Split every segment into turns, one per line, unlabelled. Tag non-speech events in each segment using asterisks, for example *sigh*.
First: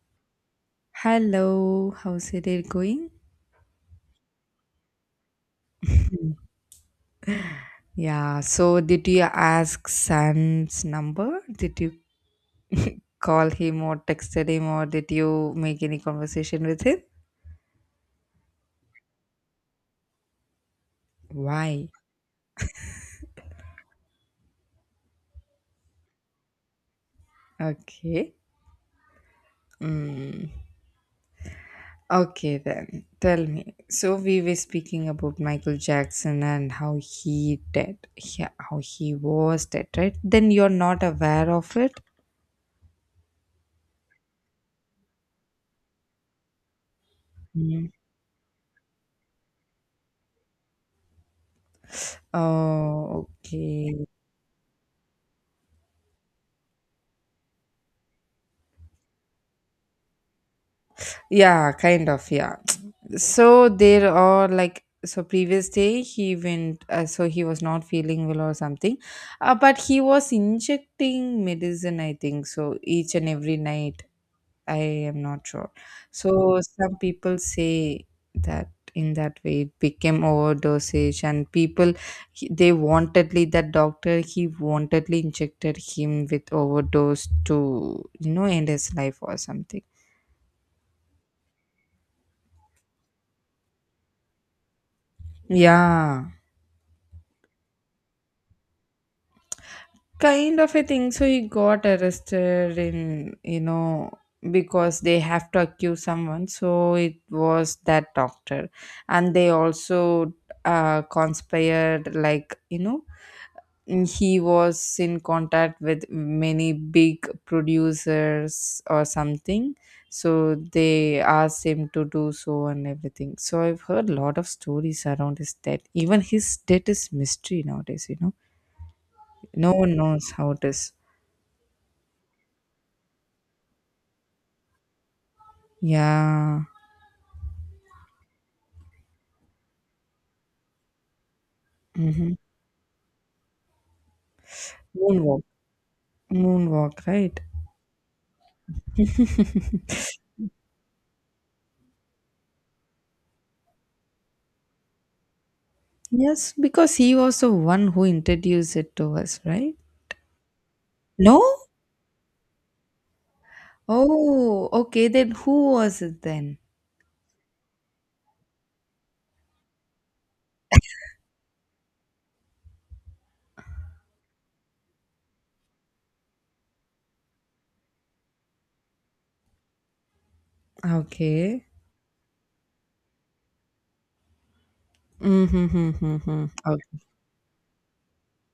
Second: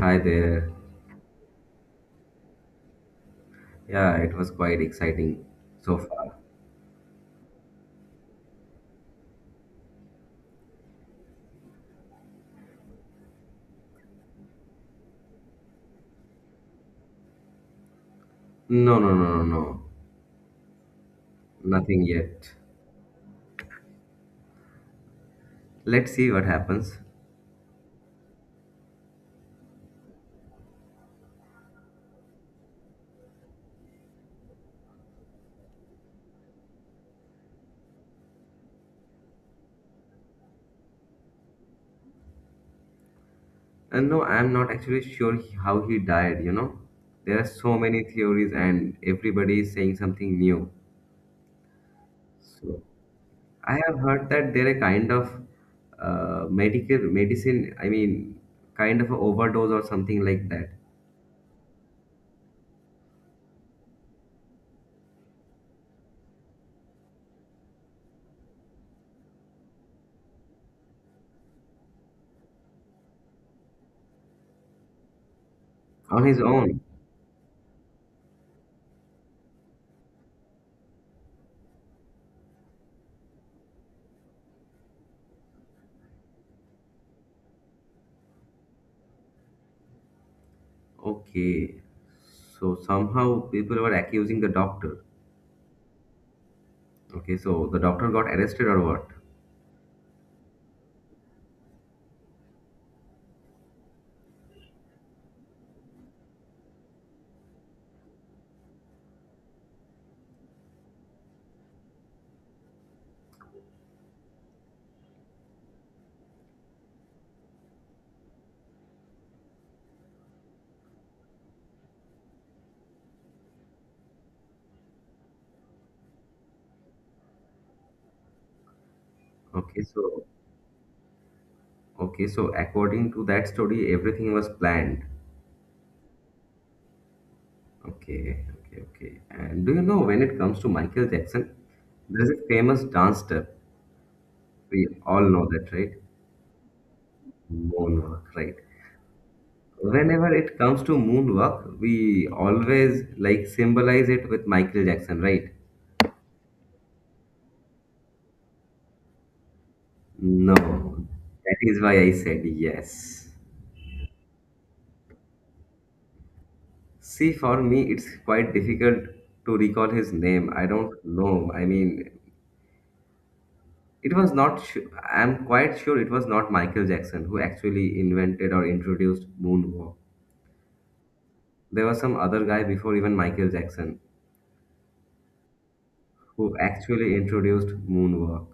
Hi there.
Hello, how's it day going?
Yeah, it was quite exciting so far.
Yeah, so did you ask San's number? Did you call him or texted him or did you make any conversation with him?
No, no, no, no, no.
Why?
Nothing yet. Let's see what happens.
Okay. Mm. Okay, then tell me. So we were speaking about Michael Jackson and how he dead, yeah, how he was dead, right? Then you're not aware of it.
And no, I'm not actually sure how he died, you know? There are so
Mm.
many theories and everybody is saying something new. So
Oh,
I have
okay.
heard that there are kind of medical medicine, I mean, kind of a overdose or something like that.
Yeah, kind of. Yeah. So there are like, so previous day he went, so he was not feeling well or something, but he was injecting medicine, I think so, each and every night. I am not sure.
On his
So
own.
some people say that in that way it became overdosage and people, they wantedly, that doctor, he wantedly injected him with overdose to, you know, end his life or something.
Okay. So somehow people were accusing the doctor.
Yeah,
Okay, so the doctor got arrested or what?
kind of a thing. So he got arrested in, you know, because they have to accuse someone, so it was that doctor. And they also conspired, like, you know, he was in contact with many big producers or something. So they asked him to do so and everything. So I've heard a lot of stories around his death. Even his death is mystery nowadays, no
Okay,
one
so
knows how it is.
okay, so according to that story, everything was planned.
Yeah.
Okay, okay, okay. And do you know, when it comes to Michael Jackson, there's
Mhm.
a famous dance step. We all
Moonwalk.
know that, right?
Moonwalk, right?
Moonwalk, right? Whenever
*laughs*
it comes to moonwalk, we always like symbolize it with Michael Jackson, right?
Yes, because he was the one who introduced it to us, right?
No,
No?
that is why I said yes.
Oh, okay. Then who was it then?
See, for me, it's quite difficult to recall his name. I don't know. I mean, it was not, I'm quite sure it was not Michael Jackson who actually invented or introduced moonwalk.
Okay.
There was some other guy before even Michael Jackson
Mm-hmm.
who
Okay.
actually introduced moonwalk.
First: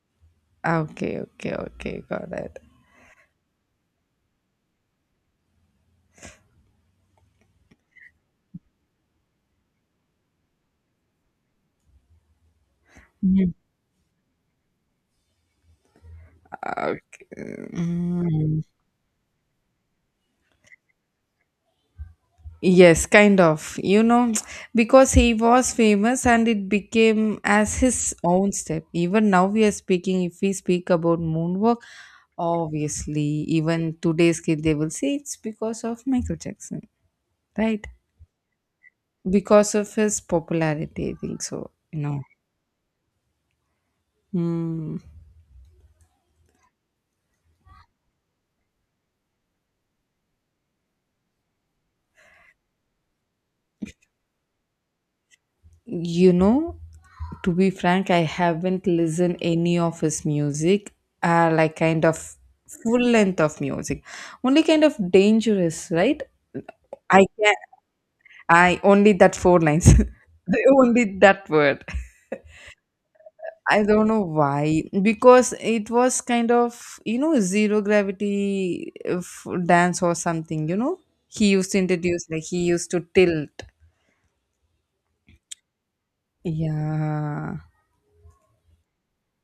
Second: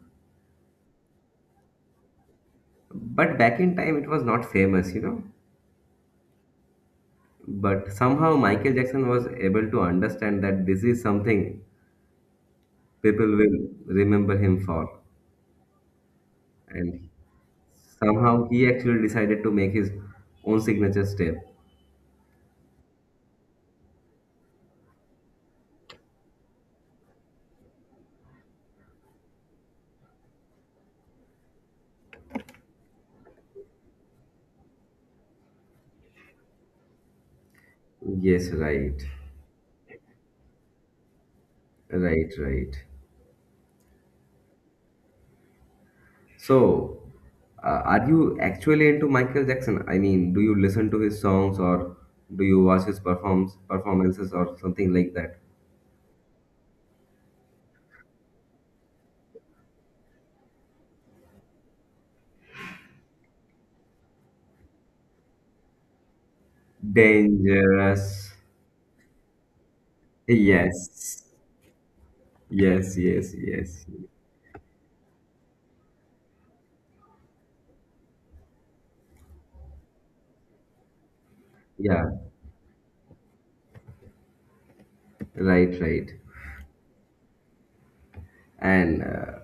Okay. Okay. Okay. Got it.
But back in time, it was not famous, But somehow Michael Jackson was able to understand that this is something people
Mhm.
will remember him for. And
Okay.
somehow
Mm.
he actually decided to make his own signature step.
Yes, kind of. You know, because he was famous and it became as his own step. Even now, we are speaking, if we speak about moonwalk, obviously, even today's kid, they will say it's because of Michael Jackson, right?
Yes, right.
Because of his popularity, I think so.
Right, right.
Hmm.
So, are you actually into Michael Jackson? I mean, do you listen to his songs or do you watch his performs performances or something like that?
You know, to be frank, I haven't listened any of his music, like kind of full length of music. Only kind of dangerous, right? I can
Dangerous.
I only that 4 lines. *laughs* The only
Yes.
that word.
Yes, yes,
I
yes.
don't know why, because it was kind of, you know, zero gravity dance or something, you know? He used to
Yeah,
introduce, like he used to tilt.
right, right.
Yeah.
And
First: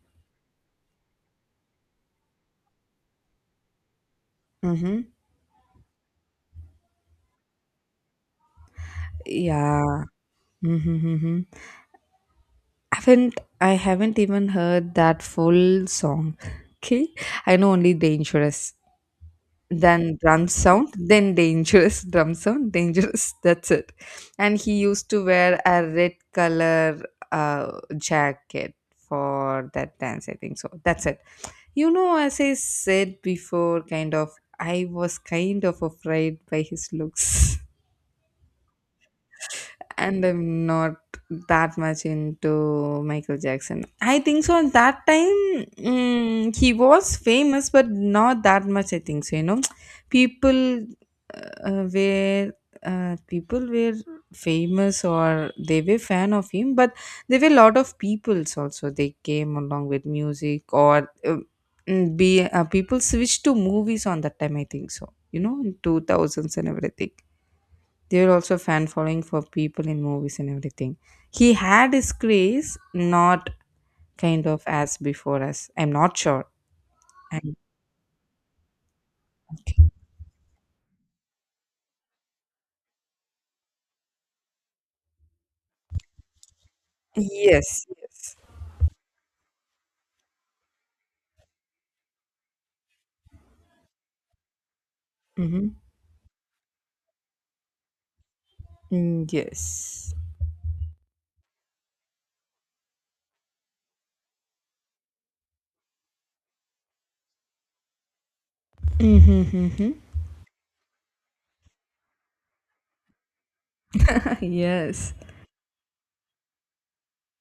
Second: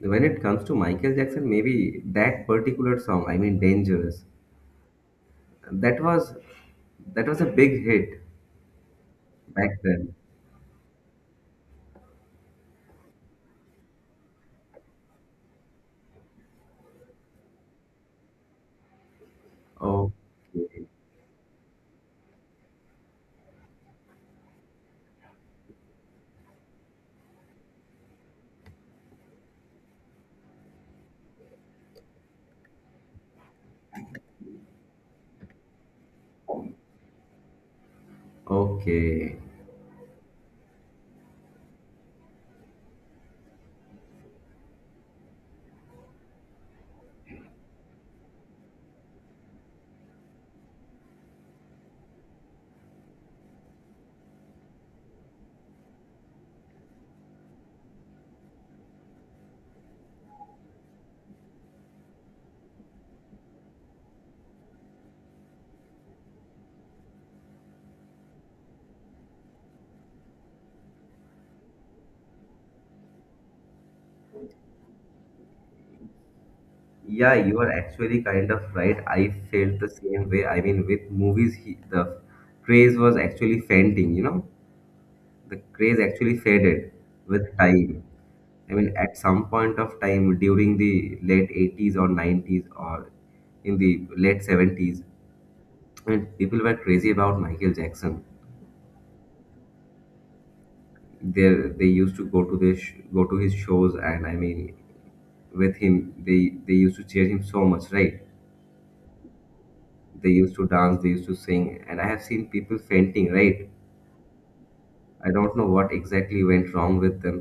when it comes to Michael Jackson, maybe that particular song, I mean, Dangerous,
Mm-hmm.
That was that was a big hit back
Yeah.
then.
Mm-hmm. I haven't even heard that full song. *laughs* Okay. I know only Dangerous. Than drum
Okay.
sound then dangerous, *laughs* drum sound dangerous, that's it. And he used to wear a red color uh, jacket for that dance, I think so, that's it. You know, as I said before, kind of I was kind of afraid by his looks. *laughs*
Okay.
And I'm not that much into Michael Jackson, I think so. At that time, he was famous, but not that much, I think so. You know, *tsk* people uh, uh, were people were famous, or they were fan of him, but there were a lot of peoples also. They came along with music, or mm, be people switched to movies on that time, I think so. You know, in two thousands and everything. They were also fan following for people in movies and everything. He had his craze, not kind of as before us. I'm not sure.
Yeah,
I'm,
you are actually kind of right. I felt the same way. I mean, with movies, the craze was actually fading, you know? The craze actually faded with
yes,
time.
yes.
I mean, at some point of time during the late 80s or 90s or in the late 70s,
Mm-hmm.
I mean, people were crazy about Michael Jackson.
Mm, yes.
they they used to go to his shows, and I mean with him they used to cheer him so much, right?
Mm-hmm. *laughs*
They used to dance, they used to sing, and I have seen people fainting, right?
Yes.
I don't know what exactly went wrong with them,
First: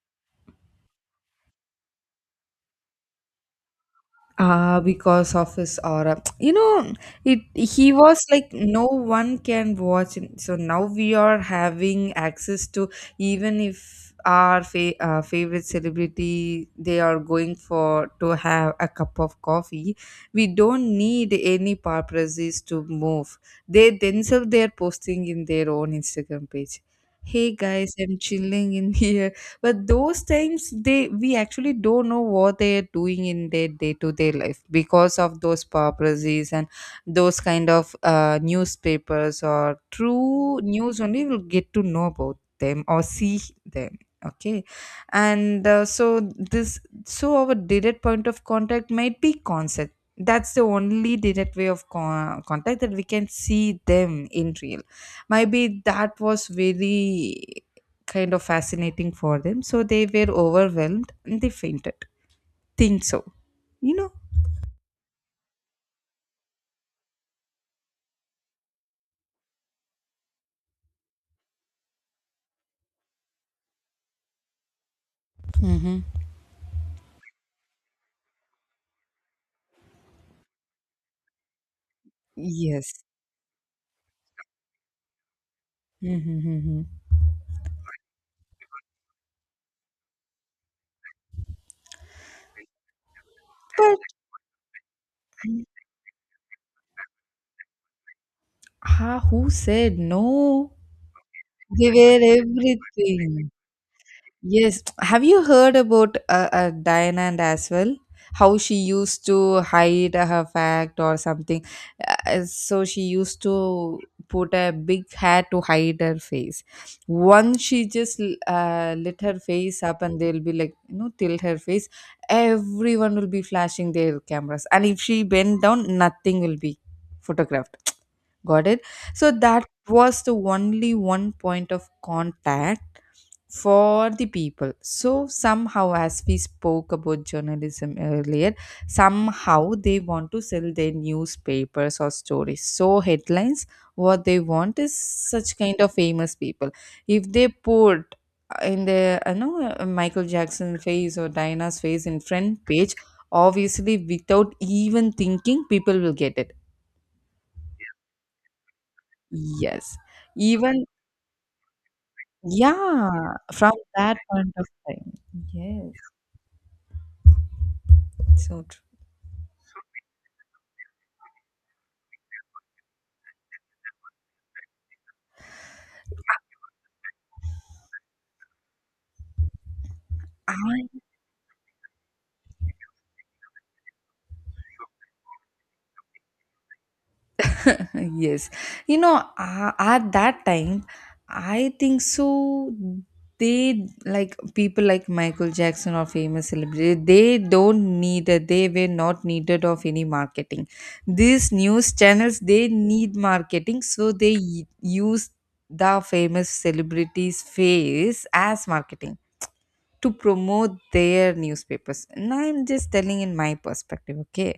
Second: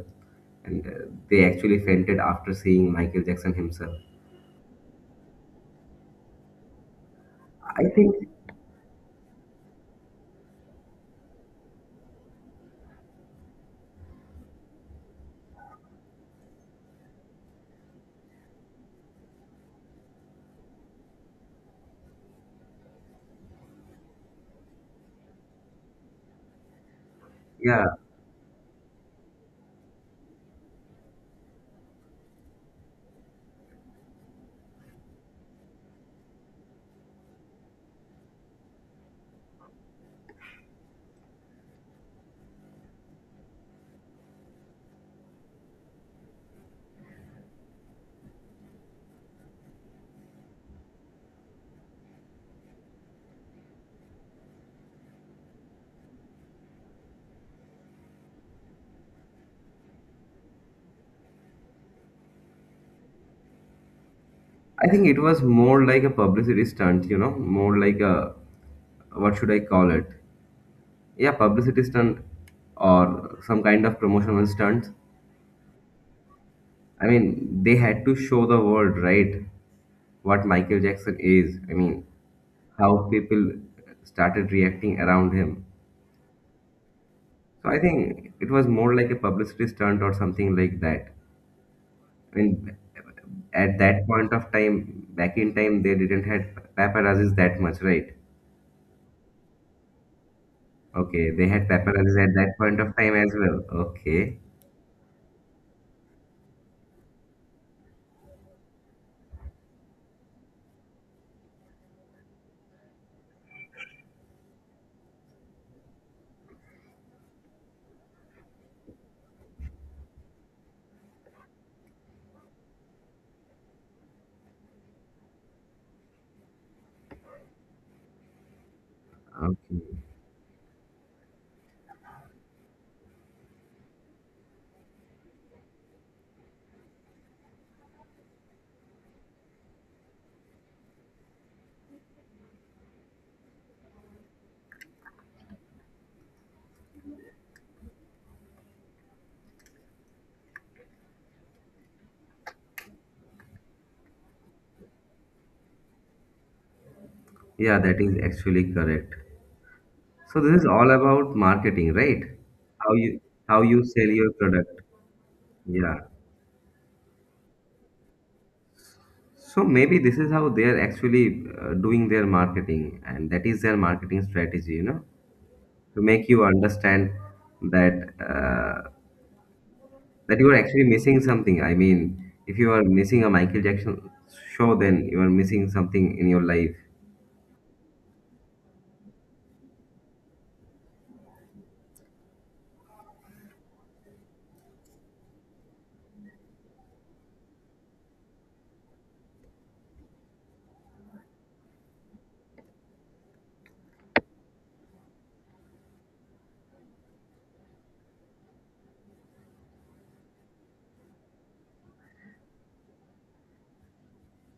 and they actually fainted after seeing Michael Jackson himself,
because of his aura. *tsk* You know, it
I
he
think.
was like no one can watch him. So now we are having access to, even if our favorite celebrity, they are going for to have a cup of coffee, we don't need any paparazzis to move. They themselves, they are posting in their own Instagram page, "Hey
Yeah,
guys, I'm chilling in *laughs* here." But those times, they we actually don't know what they are doing in their day-to-day life because of those paparazzi and those kind of newspapers or true news only will get to know about them or see them. Okay. And so this, so our direct point of contact might be concept, that's the only direct way of contact that we can see them in real. Maybe that was very kind of fascinating for them. So they were overwhelmed and they fainted. Think so. You know?
I think it was more like a publicity stunt, you know, more like a what should I call it, yeah, publicity stunt or some kind of promotional stunt.
Mm-hmm.
I mean, they had to show the world, right? What Michael Jackson is. I mean,
Yes.
how people started reacting around him.
Mm-hmm.
So I think it was more like a publicity stunt or something like that. I mean, at
But
that point of time, back in time, they didn't had paparazzis that much, right?
ah, who said no?
Okay, they had
They
paparazzis
were
at that point of time as
everything.
well. Okay.
Yes. Have you heard about Diana and as well? How she used to hide her fact or something. So she used to put a big hat to hide her face. Once she just lit her face up, and they'll be like, you know, tilt her face. Everyone will be flashing their cameras. And if she bent down, nothing will be photographed. Got it? So that
Okay.
was the only one point of contact for the people. So somehow, as we spoke about journalism earlier, somehow they want to sell their newspapers or stories, so headlines, what they want is such kind of famous people. If they put in the, you know, Michael Jackson face or Diana's face in front page, obviously without even thinking people will get it.
Yeah, that is actually correct.
Yes.
So this is
Even,
all about marketing, right? How you
yeah,
how
from
you sell
that
your
point of
product.
time, yes,
Yeah.
so
So maybe this is how they are actually doing their marketing, and that is their marketing strategy, you know, to make you understand that that you are actually
true.
missing something. I mean, if you are missing a Michael Jackson show, then you are missing something in your life.
*laughs* Yes. You know, at that time, I think so, they like people like Michael Jackson or famous celebrities, they don't need it. They were not needed of any marketing. These news channels, they need marketing, so they use the famous celebrities face as marketing to promote their newspapers. And I'm just telling in my perspective, okay?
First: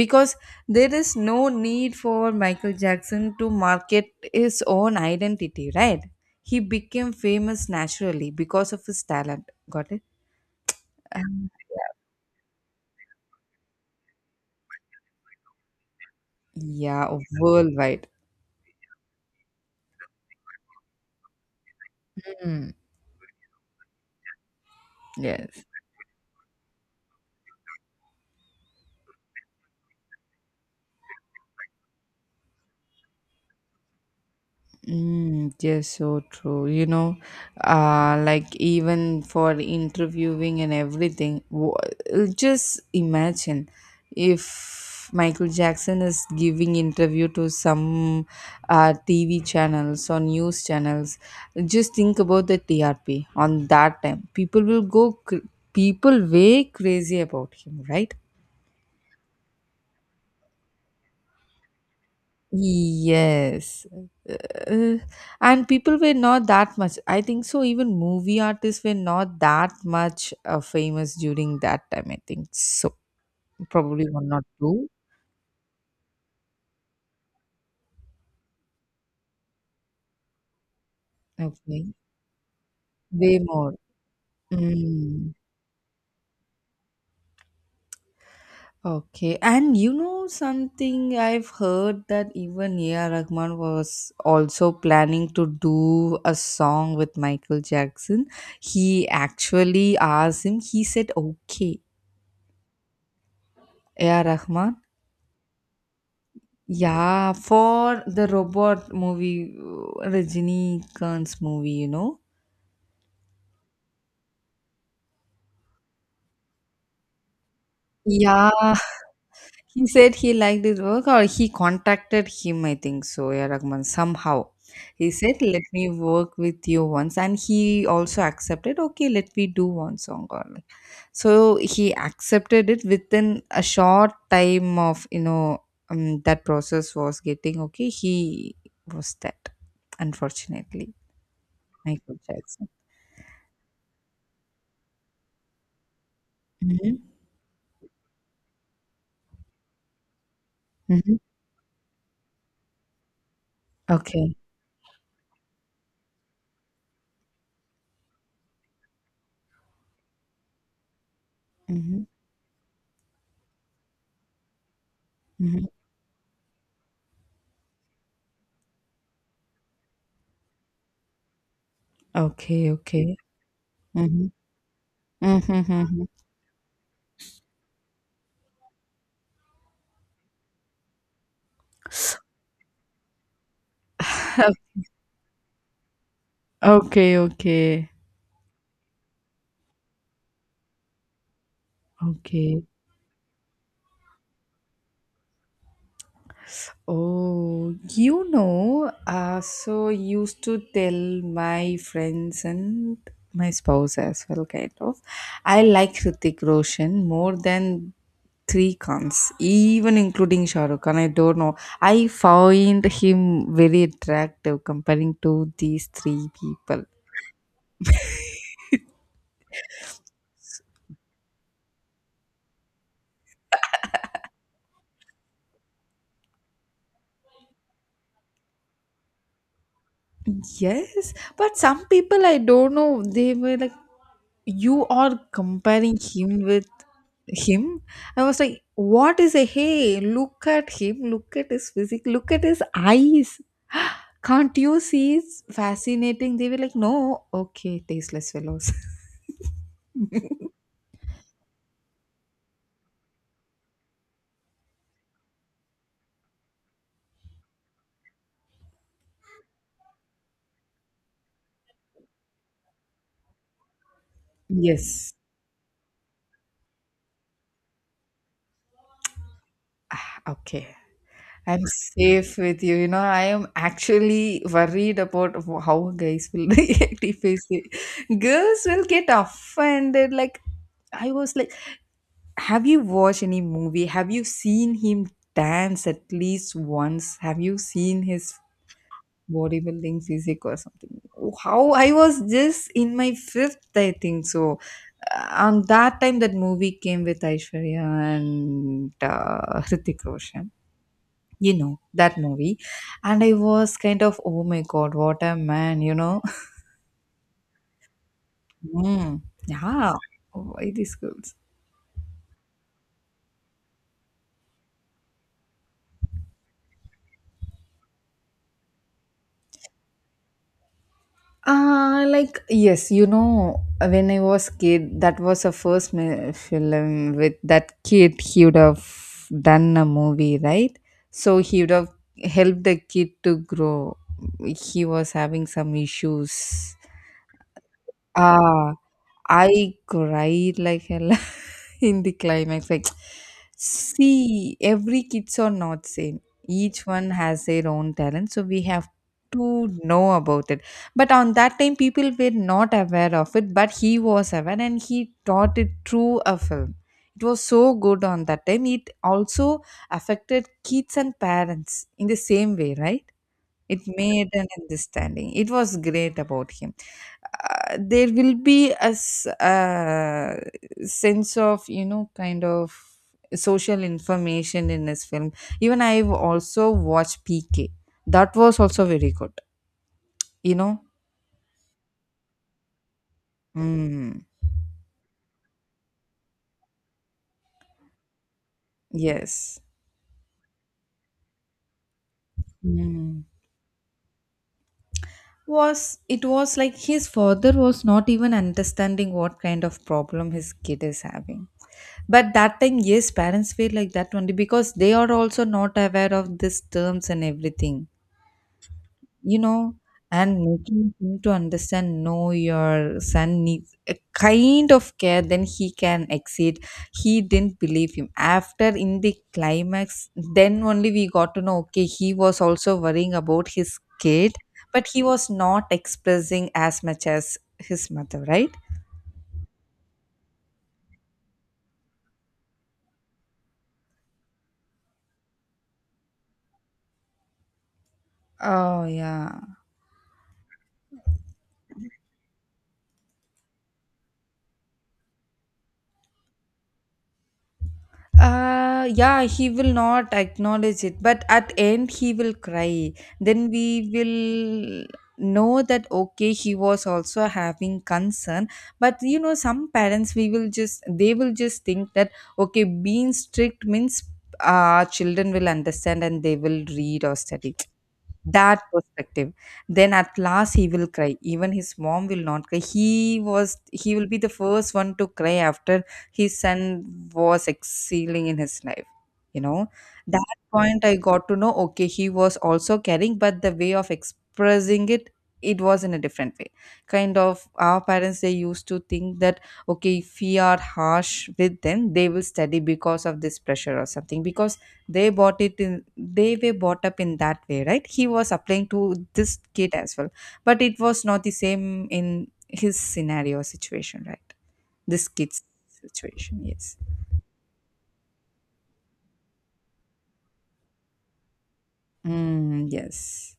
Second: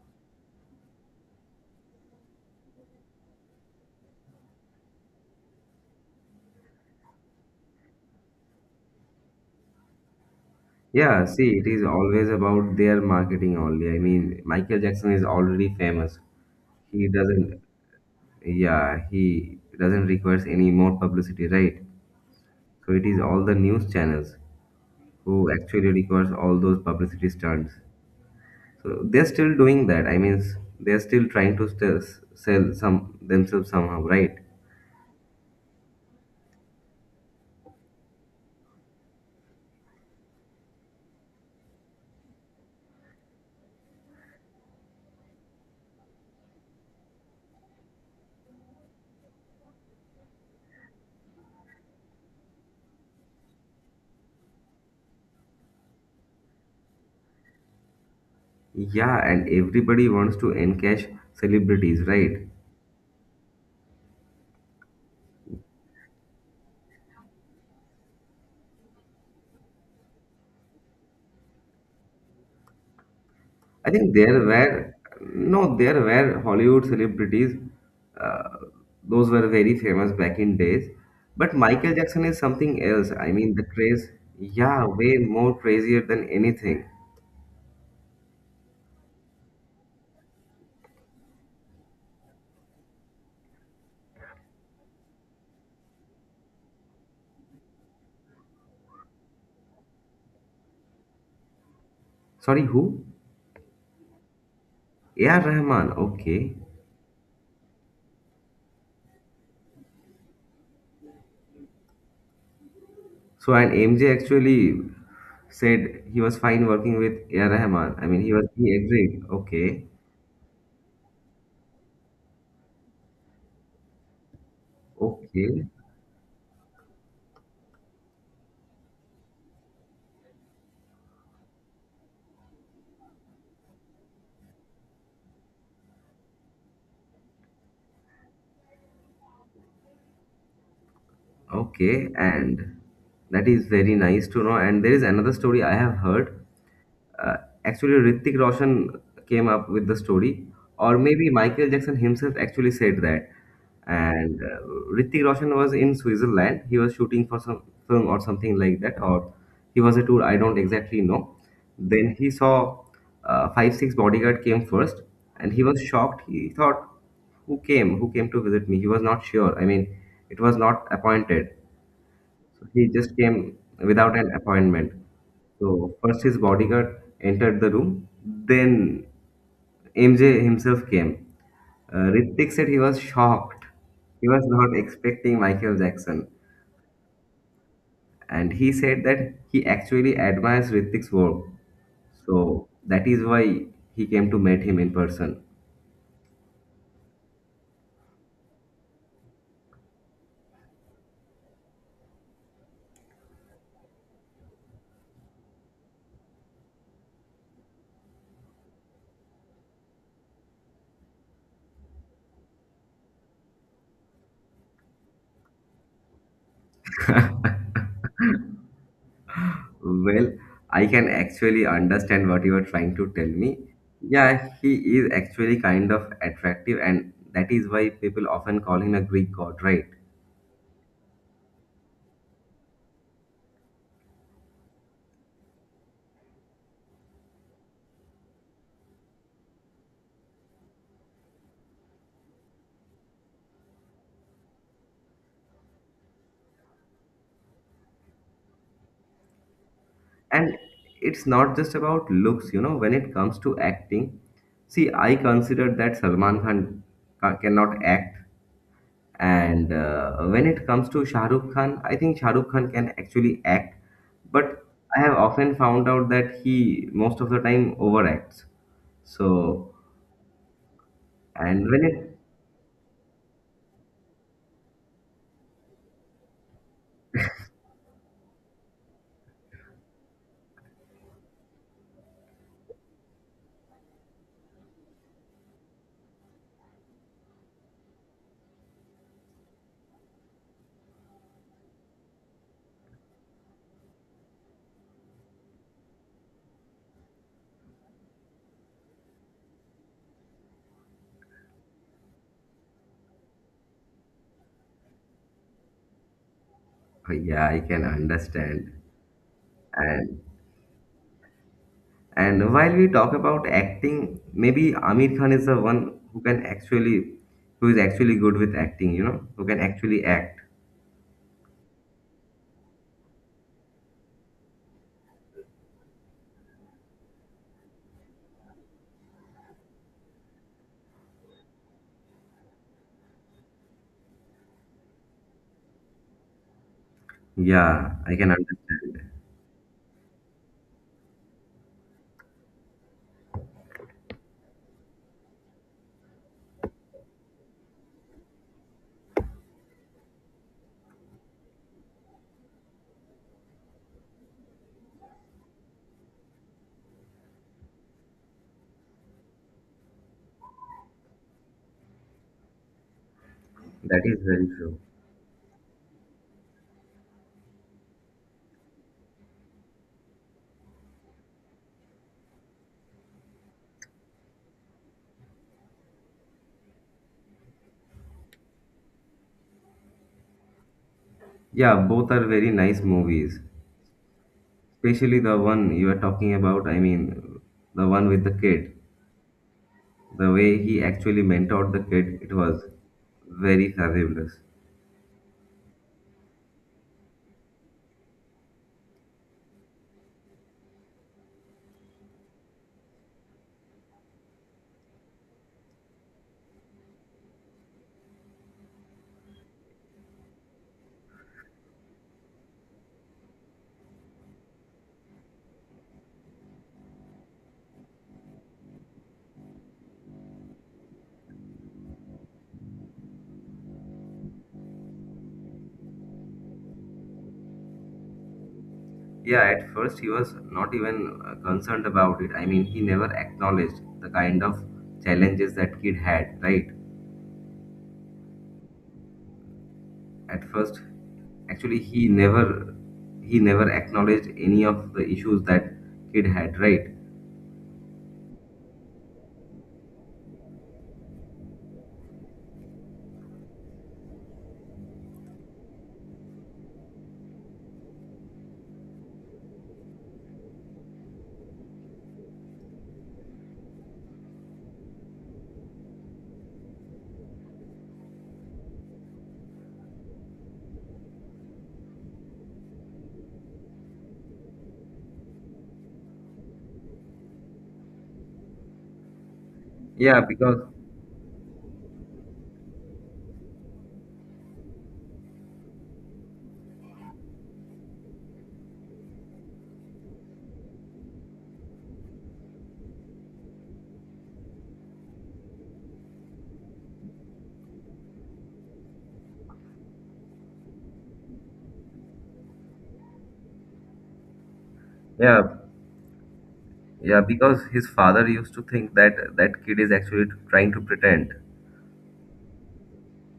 Because there is no need for Michael Jackson to market his own identity, right? He became famous naturally because of his talent. Got it?
Yeah,
Um,
see, it is always about their marketing only. I mean, Michael Jackson is already famous.
yeah,
He doesn't
worldwide.
yeah, he doesn't requires any more publicity, right?
Mm.
So it is all the news channels who
Yes.
actually requires all those publicity stunts. So they're still doing that, I mean, they're still trying to sell some themselves somehow, right?
Mm, yes, so true. You know, like even for interviewing and everything, just imagine if Michael Jackson is giving interview to some TV channels or news channels. Just think about the TRP on that time. People will go, people way crazy about him, right?
Yeah, and everybody wants to encash celebrities, right?
Yes. Uh, and people were not that much, I think so. Even movie artists were not that much famous during that time, I think so.
I
Probably
think
one
there
or two.
were no, there were Hollywood celebrities. Uh, those were very famous back in days. But
Okay.
Michael Jackson is something else. I
Way
mean, the
more.
craze, yeah, way
Mm.
more crazier than anything.
Okay. And you know something, I've heard that even A.R. Rahman was also planning to do a song with Michael Jackson. He actually asked him, he said, okay.
Sorry, who?
A.R. Rahman,
A.R. Rahman. Okay.
yeah, for the robot movie, Rajini Khan's movie, you know.
So, and MJ actually said he was fine working with A.R. Rahman. I mean,
Yeah,
he
*laughs*
agreed. Okay,
he said he liked his work, or he contacted him, I think so, yeah, Rahman, somehow. He said, "Let
okay,
me work with you once," and he also accepted, okay, let me do one song or like. So he accepted it within a short time of, you know, that process was getting okay. He was that, unfortunately,
okay,
Michael Jackson.
and that is very nice to know. And there is another story I have heard. Uh, actually, Hrithik Roshan came up with the story, or
Mhm.
maybe Michael Jackson himself actually said that.
Okay.
And Hrithik Roshan was in Switzerland. He was shooting for some film or something like that, or he was a tour. I don't exactly know.
Mhm.
Then he saw 5 6 bodyguard came first, and he
Mhm.
was shocked. He thought, "Who came? Who came to visit me?" He was not sure. I mean, it was not appointed. So
Okay,
he
okay.
just came without an
Mhm.
appointment.
Mhm,
So
mhm.
first his bodyguard entered the room, then MJ himself came. Ritwik said he was shocked. He was
*laughs*
not expecting Michael Jackson.
Okay, okay.
And he said that he actually admires Ritwik's work.
Okay.
So that is why he came to meet him in person.
Oh, you know, so used to tell my friends and my spouse as well, kind of. I like Hrithik Roshan more than three cons, even including Shah Rukh Khan. I don't know. I find him very attractive comparing to these three people.
*laughs* Well, I can actually understand what you are trying to tell me. Yeah, he is actually kind of attractive, and that is why people often call him a Greek god, right?
Yes, but some people, I don't know, they were like, you are comparing him with him. I was like, what is a hey? Look at him, look at his physique, look at his eyes. Can't you see it's fascinating? They were like, no, okay, tasteless fellows. *laughs*
And it's not just about looks, you know, when it comes to acting. See, I consider that Salman Khan cannot act, and when it comes to Shah Rukh Khan, I think Shah Rukh Khan can actually act, but I
Yes.
have often found out that he most of the time overacts. So
Ah, okay. I'm
and when it,
safe with you. You know, I am actually worried about how guys will *laughs* react if I say girls will get offended. Like, I was like, have you watched any movie? Have you seen him dance at least once? Have you seen his bodybuilding physique or something? How I was just in my fifth, I think so. On that time, that movie came with Aishwarya and Hrithik Roshan, you know, that movie. And I was kind of, oh my god, what a man, you know? *laughs*
oh, yeah, I can understand.
Mm, yeah.
And
Why these girls?
and while we talk about acting, maybe Amir Khan is the one who can actually, who is actually good with acting. You know, who can actually act.
Like, yes, you know, when I was kid, that was a film with that kid. He would have done a movie, right? So he would have helped the kid to grow. He was having some issues.
Yeah, I can
Ah,
understand.
I cried like hell *laughs* in the climax. Like, see, every kids are not same. Each one has their own talent, so we have to know about it. But on that time, people were not aware of it, but he was aware and he taught it through a film. It was so good on that time. It also affected kids and parents in the same way, right? It
That is
made an
very true.
understanding. It was great about him. There will be a s- uh, Sense of, you know, kind of social information in this film. Even I've also watched PK. That was also very good, you know.
Yeah, both are very nice movies.
Mm,
Especially the one you are talking about. I mean, the one with the kid.
yes.
The way he actually mentored the kid, it was
Mm.
very fabulous.
was It was like his father was not even understanding what kind of problem his kid is having. But that time, yes, parents feel like that only because they are also not aware of these terms and everything you know and making him to understand, no, your son needs a kind of care, then he can exceed. He didn't believe him after in the climax. Then only we got to know, okay, he was also worrying about his kid, but he was not expressing as much as his mother, right?
Yeah, at first he was not even concerned about it. I mean, he never acknowledged the kind of challenges that kid had, right?
Oh, yeah.
At first, actually, he never acknowledged any of the issues that kid had, right?
Yeah, he will not acknowledge it, but at end he will cry. Then we will know that, okay, he was also having concern. But some parents, we will just, they will just think that, okay, being strict means children will understand and they will read or study. That perspective. Then at last he will cry. Even his mom will not cry. He will be the first one to cry after his son was excelling in his life you know
Yeah,
that
because
point, I got to know, okay, he was also caring, but the way of expressing it, it was in a different way. Kind of, our parents, they used to think that, okay, if we are harsh with them, they will study because of this pressure or something, because they were bought up in that way, right? He was applying to this kid as well, but it was not the same in his scenario, situation, right? This kid's
yeah,
situation. Yes.
yeah, because his father used to think that that kid is actually trying to pretend.
Mm, yes.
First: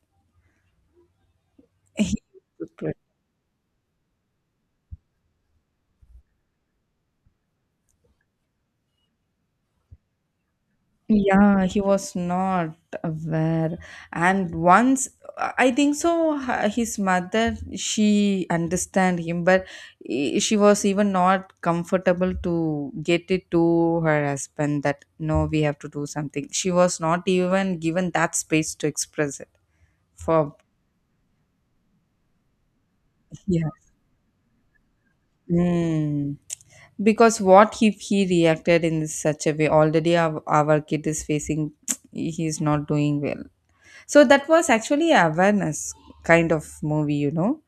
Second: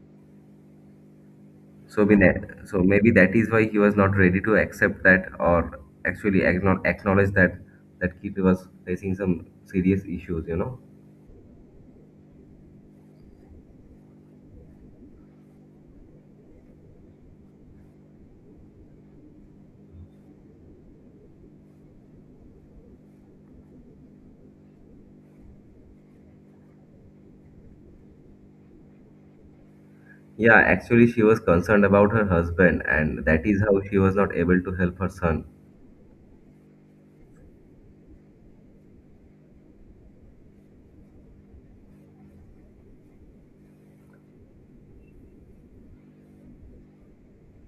So so
*laughs*
maybe that is why he was not ready to accept that or actually acknowledge that that kid was facing some serious issues, you know.
Yeah, he was not aware. And once, I think so, his mother, she understand him, but she was even not comfortable to get it to her husband that, no, we have to do something. She was not even given that space to express it for,
Yeah, actually, she was concerned about her husband, and that is
yeah.
how she was not able to help her son.
Mm. Because what if he reacted in such a way? Already, our kid is facing, *tsk* he is not doing well. So that was actually a awareness kind of movie.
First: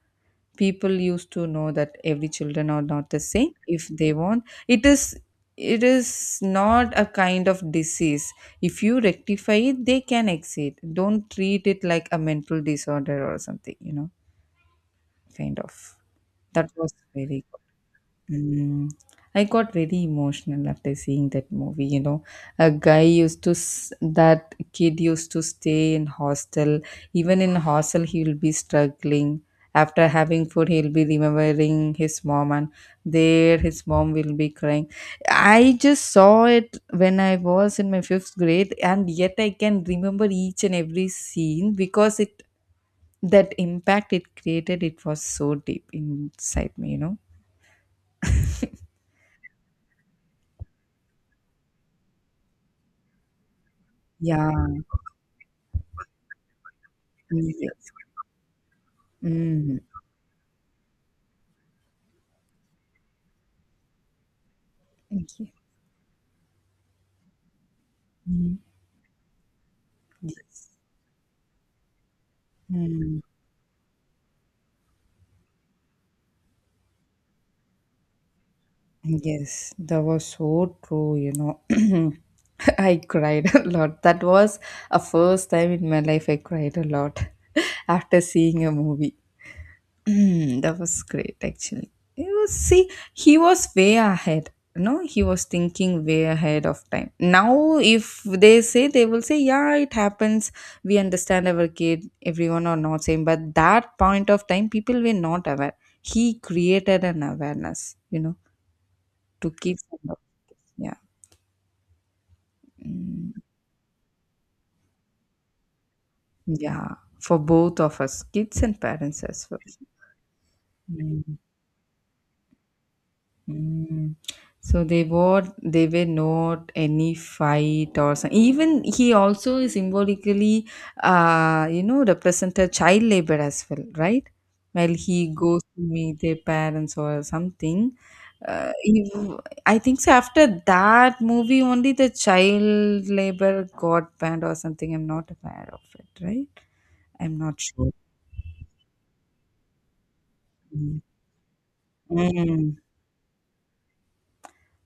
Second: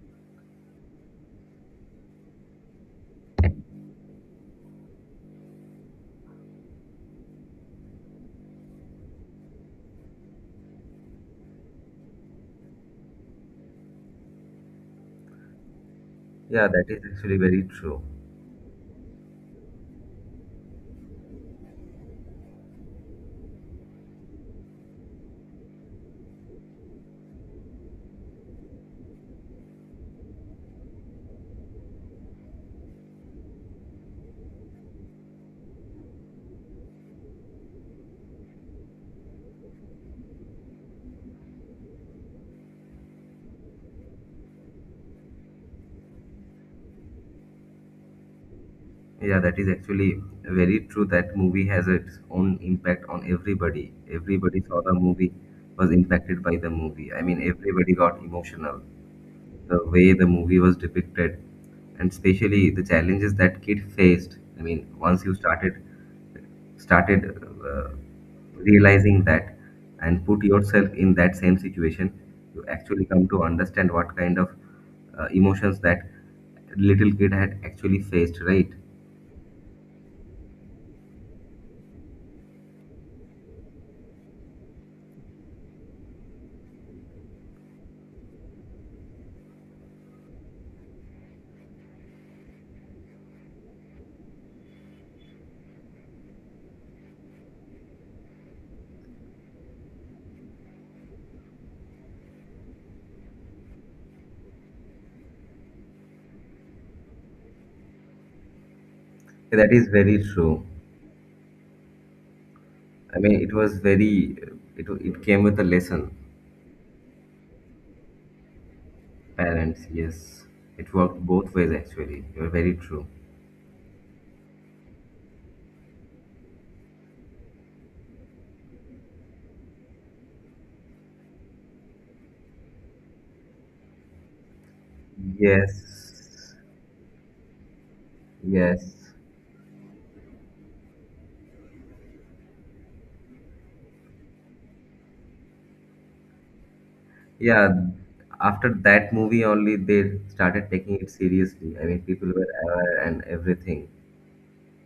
People used to know that every children are not the same. If they want, it is not a kind of disease. If you rectify it, they can exit. Don't treat it like a mental disorder or something, kind of.
Yeah,
That
that
was
is actually
very
very true.
Mm. I got very emotional after seeing that movie. A guy used to s- That kid used to stay in hostel. Even in hostel, he will be struggling. After having food, he'll be remembering his mom, and there his mom will be crying. I just saw it when I was in my fifth grade, and yet I can remember each and every scene, because it that impact it created, it was so deep inside me.
Yeah, that is actually very true. That movie has its own impact on everybody.
Yeah,
Everybody saw the movie, was impacted by the movie. I mean,
yes.
everybody got emotional.
Mm.
The way the movie was depicted, and especially the challenges that kid faced. I mean, once you
Thank you.
started
Mm.
realizing that and put
Yes.
yourself in that same situation, you actually
Mm.
come to understand what kind of emotions that little kid had actually faced, right?
Yes, that was so true. *clears throat* I cried a lot. That was a first time in my life I cried a lot *laughs* after seeing a movie. Mm, that was great, actually. It was See, he was way ahead. No, he was thinking way ahead of time. Now, if they say, they will say, "Yeah, it happens. We understand our kid. Everyone are not same." But that point of time, people were not aware. He created an awareness, to
That
kids
is
and all.
very true.
Yeah.
I
Mm,
mean, it was very, it came with a lesson.
yeah, for both of us, kids and parents as well.
Parents, yes. It worked
Mm.
both ways, actually. You're very true.
Mm. So they were not any fight or some, even he also symbolically represented child labor as well, right? While he goes to meet their
Yes,
parents or something. Uh,
yes.
if- I think so after that movie only the child labor got banned or something. I'm not aware of it, right? I'm not
Yeah,
sure.
after that movie only they started taking it seriously. I mean, people were
Mm.
aware and everything.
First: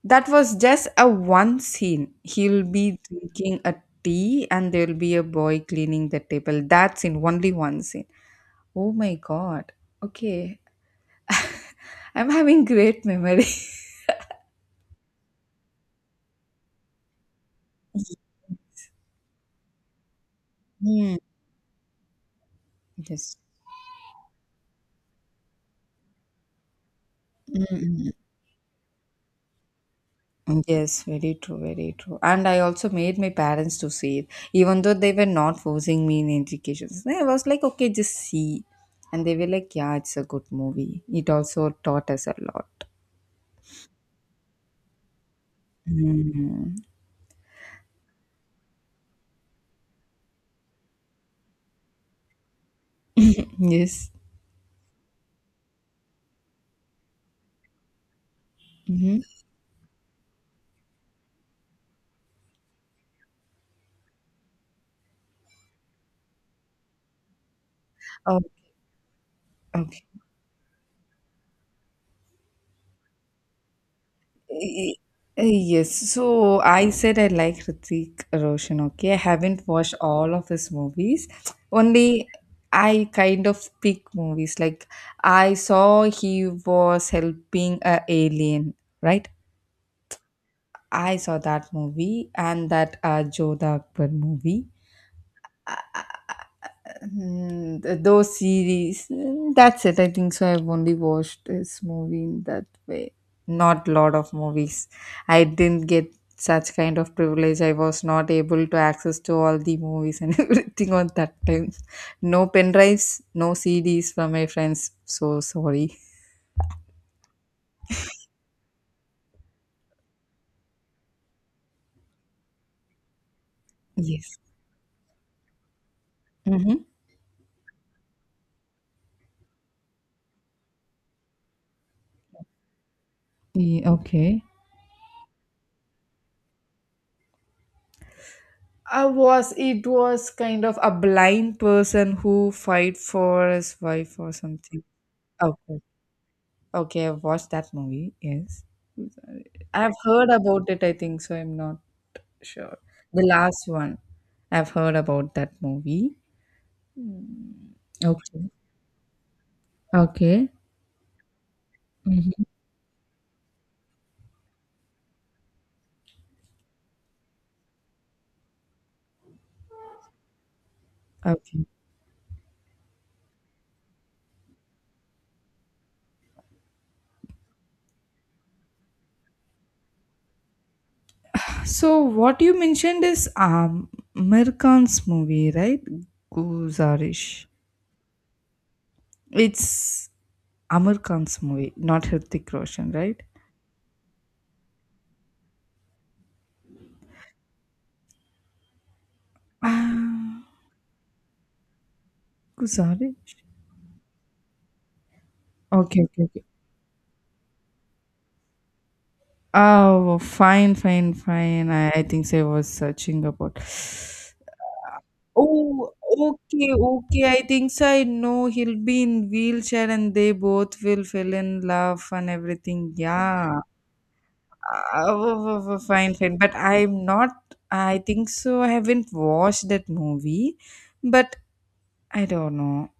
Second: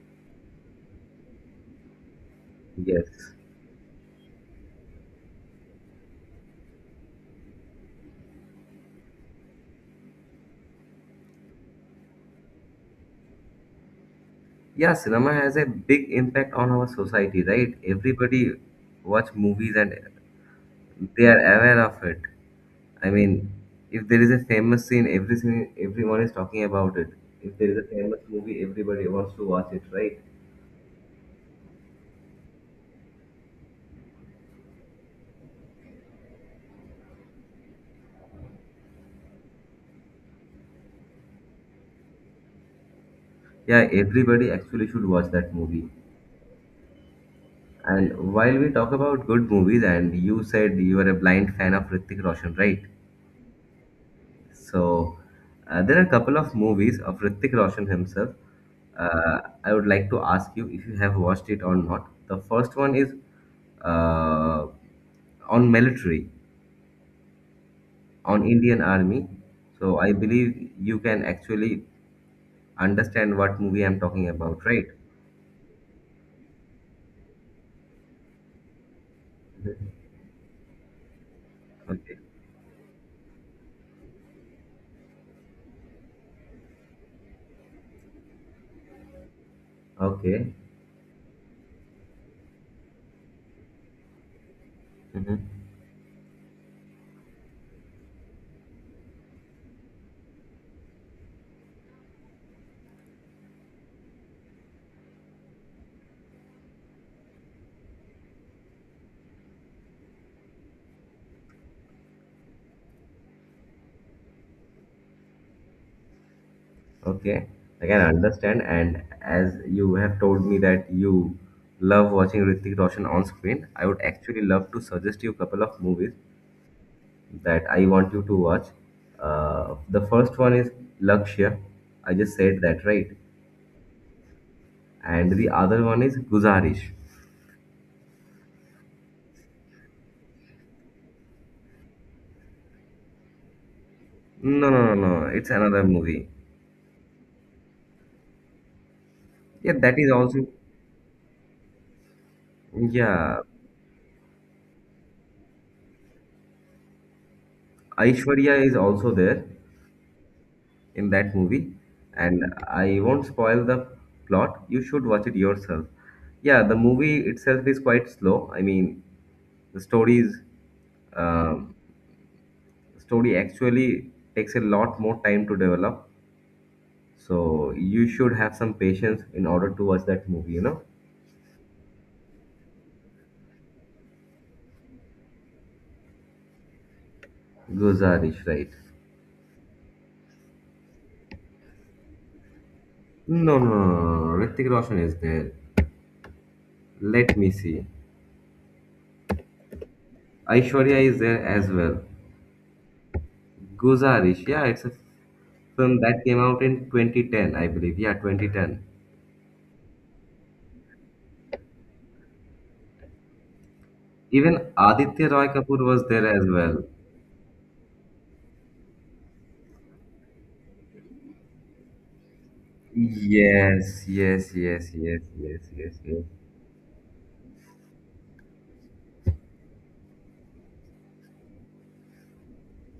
That was just a one scene. He'll be
Yes.
drinking a tea and there'll be a boy cleaning the table. That's in only one scene. Oh my god. Okay. I'm having great memory. *laughs*
Yeah, cinema has a big impact on our society, right? Everybody watch movies and
Mm,
they are aware of it. I
yes.
mean, if there is a famous scene, every scene, everyone is talking about it. If there is a
Mm,
famous movie, everybody wants to watch it, right?
mm. Yes, very true, very true. And I also made my parents to see it, even though they were not forcing me in education. So I was like, okay, just see. And they were like, yeah, it's a good movie. It also taught us a lot.
Yeah, everybody actually should watch that movie.
Mm.
And while we talk about good movies, and you said you are a blind fan of Hrithik Roshan, right?
Yes.
So there are a couple of movies of Hrithik Roshan himself.
Hmm.
I would like to ask you if you have watched it or not. The first one is uh, on military,
Oh,
on Indian Army. So I
okay.
believe you can actually understand what movie I'm talking about, right?
Y- Yes, so I said I like Hrithik Roshan. Okay, I haven't watched all of his movies.
Okay.
Only, I kind of pick movies. Like, I saw he was helping a alien, right?
Okay.
I saw that movie, and that Jodha Akbar movie.
Hmm.
Mm, those series. That's it. I think so I've only watched this movie in that way, not lot of movies. I didn't get such kind of privilege. I was not able to access to all the movies and *laughs* everything on that time. No pen drives, no cds from my friends, so sorry.
Okay, like, I can understand. And as you have told me that you love watching Hrithik Roshan on screen, I would
Yes.
actually love to suggest you a couple of movies
Mm-hmm.
that I want you to watch. The first one is Lakshya. I just said that, right?
Yeah, okay.
And the other one is Guzarish.
I was It was kind of a blind person who fight for his wife or
No,
something.
no, no, no. It's
okay
another movie.
Okay, I've watched that movie. Yes.
Yeah,
I've
that is
heard
also.
about it, I think, so I'm not sure. The
Yeah,
last one. I've heard about that movie. Okay.
Aishwarya is also there.
Okay.
In that movie,
Mhm.
and I won't spoil the plot, you should watch it yourself. Yeah, the movie itself is quite slow, I mean, the story is,
Okay.
um, story actually takes a lot more time to develop, so you should have some patience in order to watch that movie, you know.
So what you mentioned is American's movie, right? Guzarish.
Guzarish, right?
It's Amir Khan's movie, not Hrithik Roshan, right?
No, no, no, no, no, no, no. Hrithik Roshan is there. Let me see.
Ah,
Aishwarya is there as well.
Guzarish.
Guzarish, yeah, it's a film
Okay,
that
okay,
came
okay.
out in 2010, I believe. Yeah, 2010.
Oh, fine, fine, fine. I think so I was searching about.
Even Aditya Roy Kapoor
Oh,
was there as
okay,
well.
okay. I think so. I know he'll be in wheelchair, and they both will fell in love and everything. Yeah.
Yes, yes, yes, yes, yes, yes,
Fine,
yes.
fine. But I'm not, I think so, I haven't watched that movie, but I don't know.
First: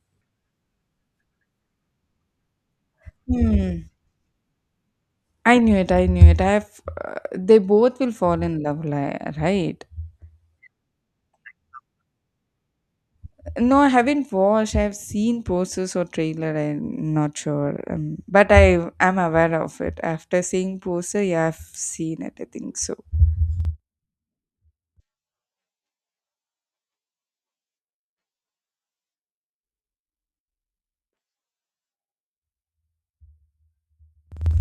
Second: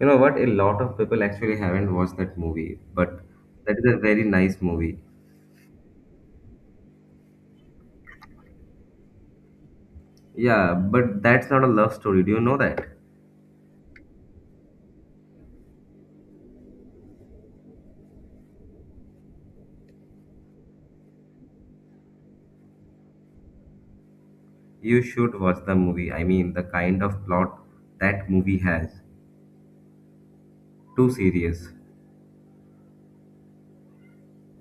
You know what? A lot of people actually haven't watched that movie, but that is
Hmm.
a very nice movie.
I knew it. I knew it. They both will fall in love, right?
Yeah, but that's not a love story. Do you know that?
No, I haven't watched. I've seen posters or trailer. I'm not sure, but I am aware of it. After seeing poster, yeah, I've seen it. I think so.
You should watch the movie. I mean, the kind of plot that movie has. Too serious.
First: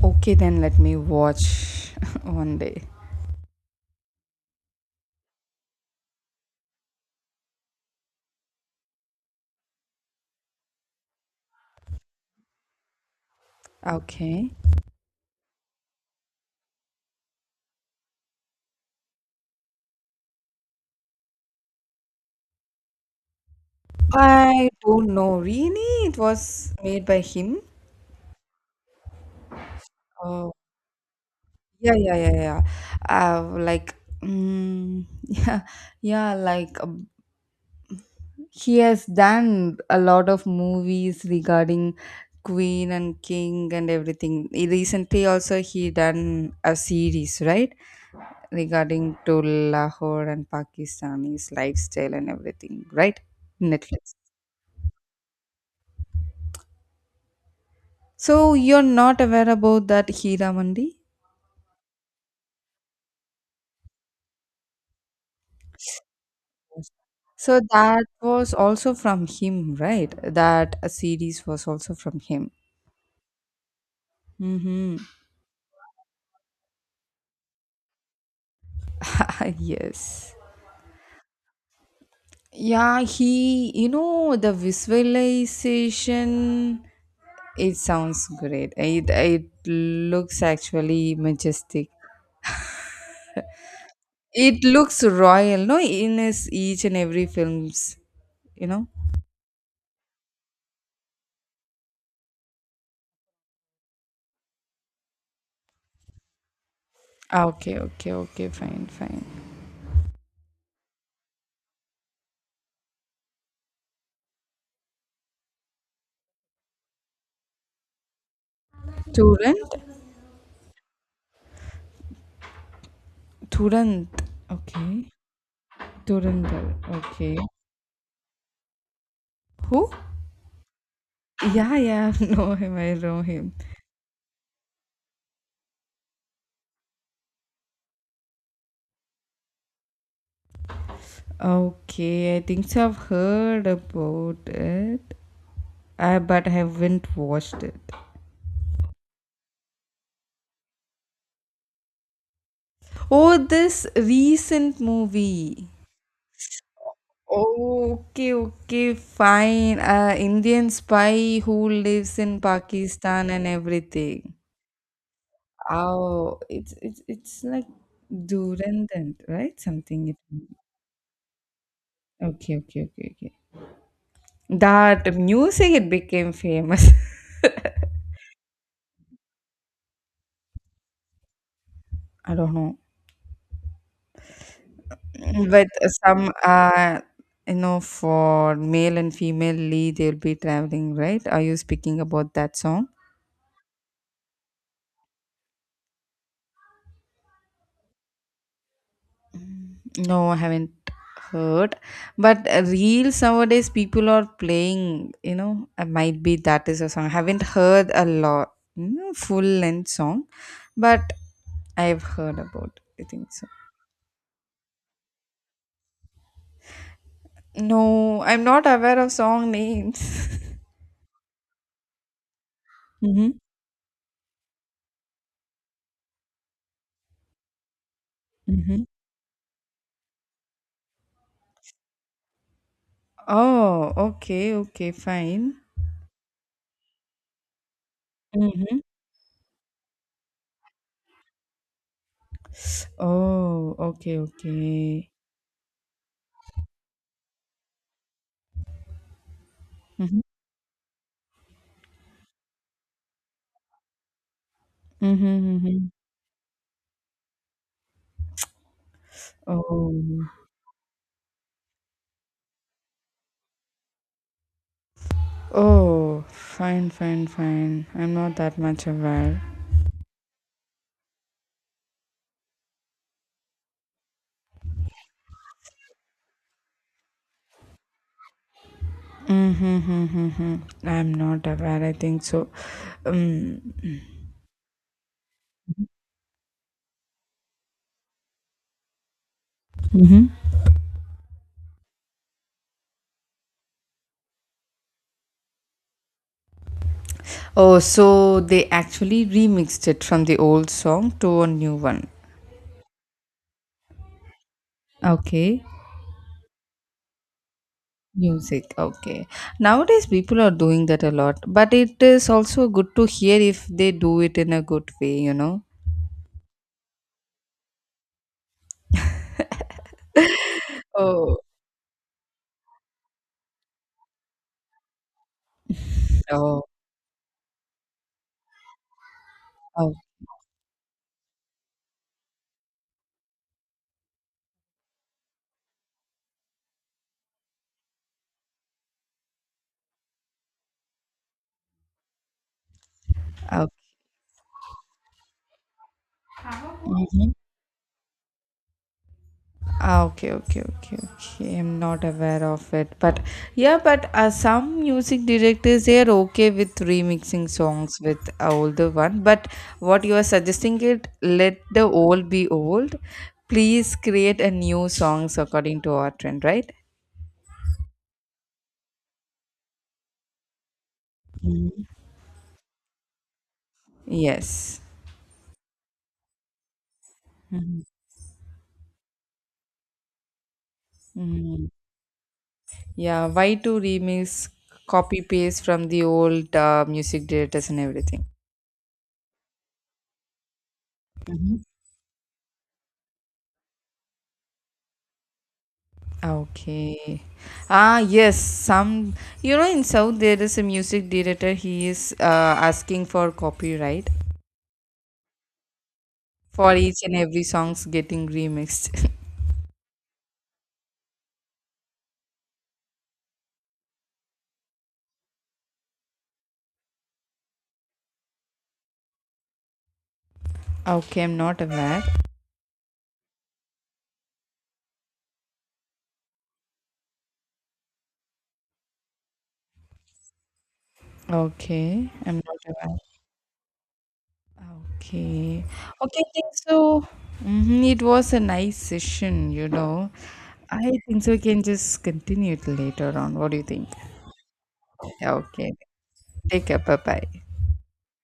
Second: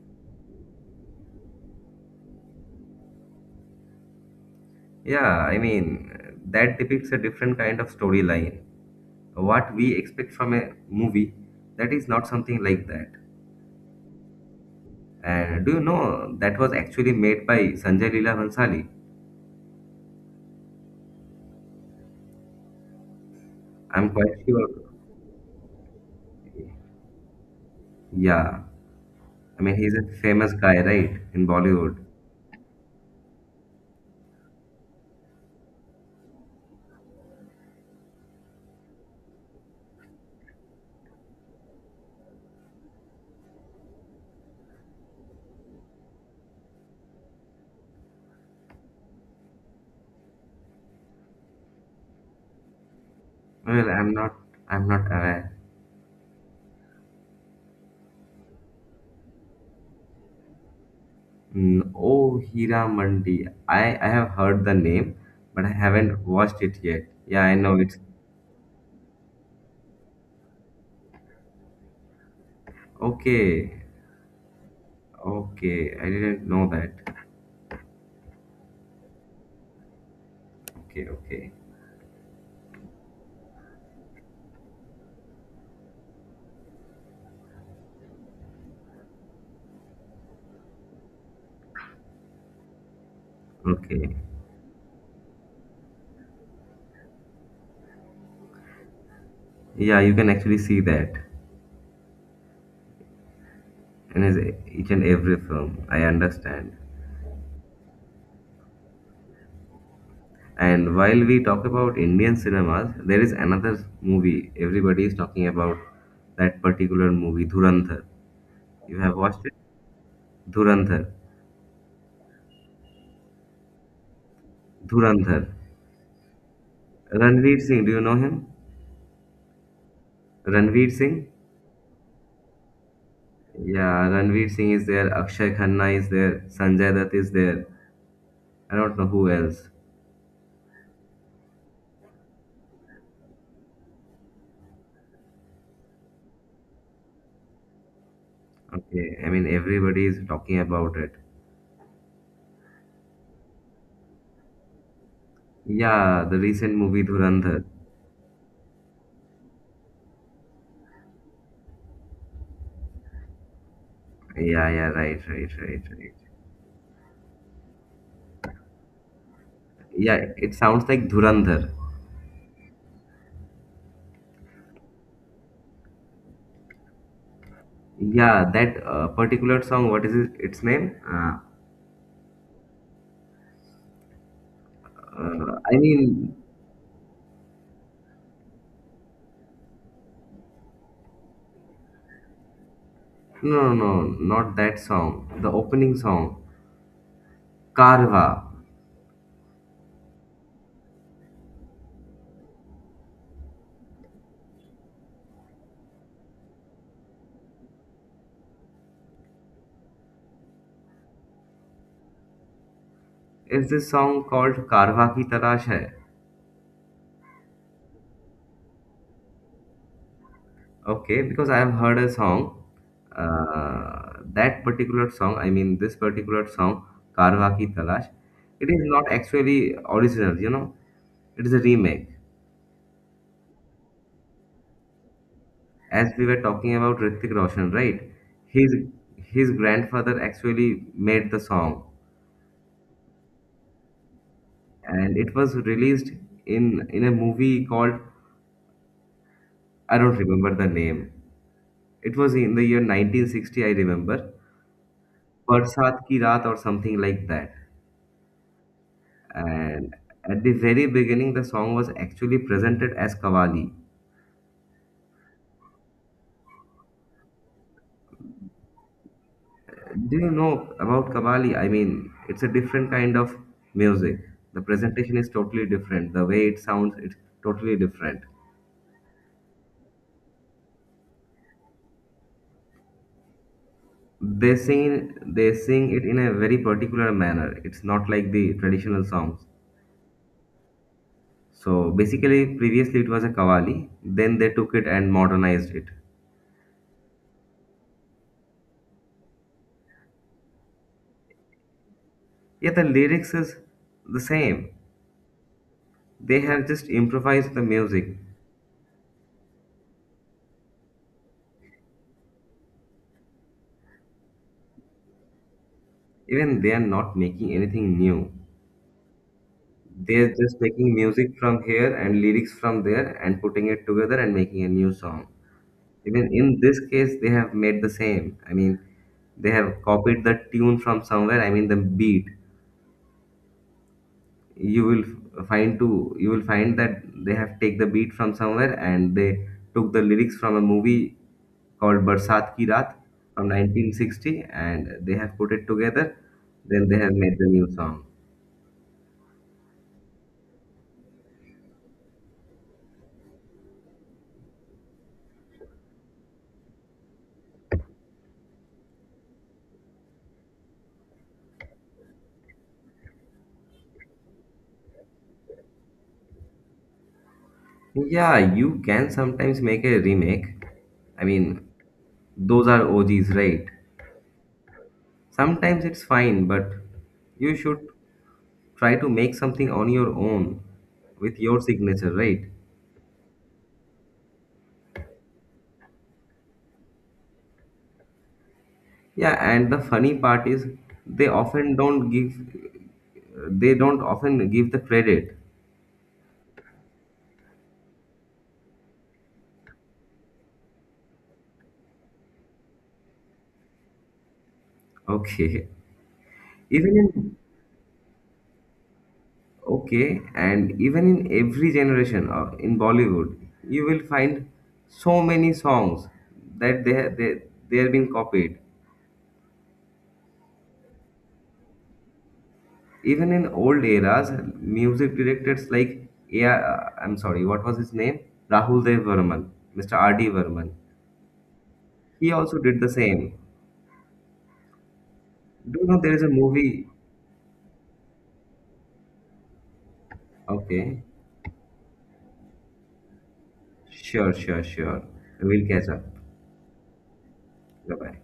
Okay, then let me watch *laughs* one day.
Yeah, I mean, that depicts a different kind of storyline. What we expect from a movie, that is not something like that.
Okay,
And do you know that was actually made by Sanjay Leela Bhansali? I'm quite sure.
I don't know. Really, it was made by him.
Yeah, I mean, he's a famous
Oh,
guy, right, in Bollywood.
yeah, yeah, yeah, yeah. Like, *laughs* yeah, yeah, like, he has done a lot of movies regarding queen and king and everything. He recently also he done a series, right, regarding to Lahore and Pakistani's lifestyle and everything, right?
Well, I'm
Netflix.
not, I'm not aware.
So you're not aware about that Mandi?
Mm, oh, Hira Mandi. I i have heard the name, but I haven't watched it yet. Yeah, I
So
know it's
that was also from him, right? That a series was also from him.
okay.
Mm-hmm.
Okay, I didn't know that.
*laughs* Yes.
Okay, okay,
Yeah, he, the visualization, it sounds great. It looks actually majestic.
okay.
It looks royal, no, in his each and every films, you know.
Yeah, you can actually see that in his each and every film. I understand.
Ah, okay, okay, okay, fine, fine.
And while we talk about Indian cinemas, there is another movie everybody is talking about, that particular movie, Dhurandhar. You have watched it?
Turant.
Dhurandhar.
Turant, okay.
Dhurandhar.
Turandal, okay.
Ranveer Singh, do you know him?
Who?
Ranveer Singh?
Yeah, yeah, *laughs* I know him.
Yeah, Ranveer Singh is there, Akshay Khanna is there, Sanjay Dutt is there. I don't know who else.
Okay, I think so. I've heard about it, but I haven't watched it.
Okay, I mean everybody is talking about it.
Oh, this recent movie.
Yeah, the recent movie Dhurandhar.
Okay, okay, fine. Indian spy who lives in Pakistan and everything.
Yeah, yeah, right, right, right, right.
Oh, it's like Durandant, right? Something.
Yeah, it sounds like Dhurandhar.
Okay, okay, okay, okay. That music, it became famous.
Yeah, that particular song, what is it, its name?
*laughs* I don't know, but
I
some
mean,
for male and female lead, they'll be traveling, right? Are you speaking about that song?
no, no, no, not that song. The opening song, Karwa.
No, I haven't heard. But reels nowadays people are playing, might be that is a song. I haven't heard a lot, full length song, but I've heard about it, I think so.
Is this song called Karwa Ki Tarash Hai?
No, I'm not aware of song names. *laughs*
Okay, because I have heard a song,
Mm-hmm.
that particular song, I mean, this particular song, Karwa Ki Tarash, it is
Mm-hmm.
not actually original, you know, it is a remake.
Oh, okay, okay, fine.
As we were talking about Hrithik Roshan, right? His
Mm-hmm.
grandfather actually made the song,
Oh, okay, okay.
and it was released in a movie called, I don't
Mm-hmm.
remember the name. It was in the year 1960, I remember,
Mm-hmm, mm-hmm.
Barsat Ki Raat or something like that. And
Oh.
at the very beginning, the song was actually presented as Kavali.
Oh, fine, fine, fine. I'm not that much aware.
Do you know about Kavali? I mean, it's a different kind of music. The presentation is totally different. The way it sounds, it's totally different.
Mm-hmm, hmm hmm. I'm not aware, I think so. Um,
They sing it in a very particular manner. It's not like the traditional songs.
hmm
So basically, previously it was a kawali. Then they took it and modernized it.
oh, so they actually remixed it from the old song to a new one.
Yeah, the lyrics is the same.
Okay.
They have just improvised the music.
Music, okay. Nowadays, people are doing that a lot, but it is also good to hear if they do it in a good way.
Even they are not making anything new. They're just
*laughs*
taking music
Oh,
from here and lyrics from there and putting it together and making a new song. Even in
oh,
this case, they have made the same. I mean, they have
oh,
copied the tune from somewhere, I mean the beat, you will f- find to you will find that they have take the beat from somewhere and they took the lyrics from a movie called Barsat Ki Raat from
okay.
1960, and they have put it together, then they have
Mm-hmm.
made the new song.
Ah, okay, okay, okay, okay. I'm not aware of it, but yeah, but some music directors, they are okay with remixing songs with a older one. But what you are suggesting, it, let the old be old. Please create a new songs according to our trend, right?
Yeah, you can sometimes make a remake. I mean,
Mhm.
those are OGs, right?
Yes.
Sometimes it's fine, but you
Mhm.
should try to make something on your own with your
Mhm.
signature, right?
Yeah. Why to remix, copy paste from the old music directors and everything?
Yeah, and the funny part is they often don't give they don't often give the credit. *laughs*
Okay. Ah, yes. Some, in South there is a music director. He is asking for copyright
Okay.
for
Even
each and
in,
every songs getting remixed. *laughs*
okay, and even in every generation or in Bollywood, you will find so many songs that they are being copied.
Okay, I'm not aware.
Even in old eras, music directors like, yeah, I'm sorry, what was his name? Rahul Dev Varman, Mr. R. D. Varman.
Okay,
He
I'm not
also did the
aware.
same.
Okay.
Do you know there
Okay,
is
I
a
think
movie?
so. Hmm. It was a nice session. I
Okay.
think so, we can just continue it later on. What do you think?
Sure, sure, sure. We'll
Okay.
catch up.
Take care. Bye bye.
Bye bye.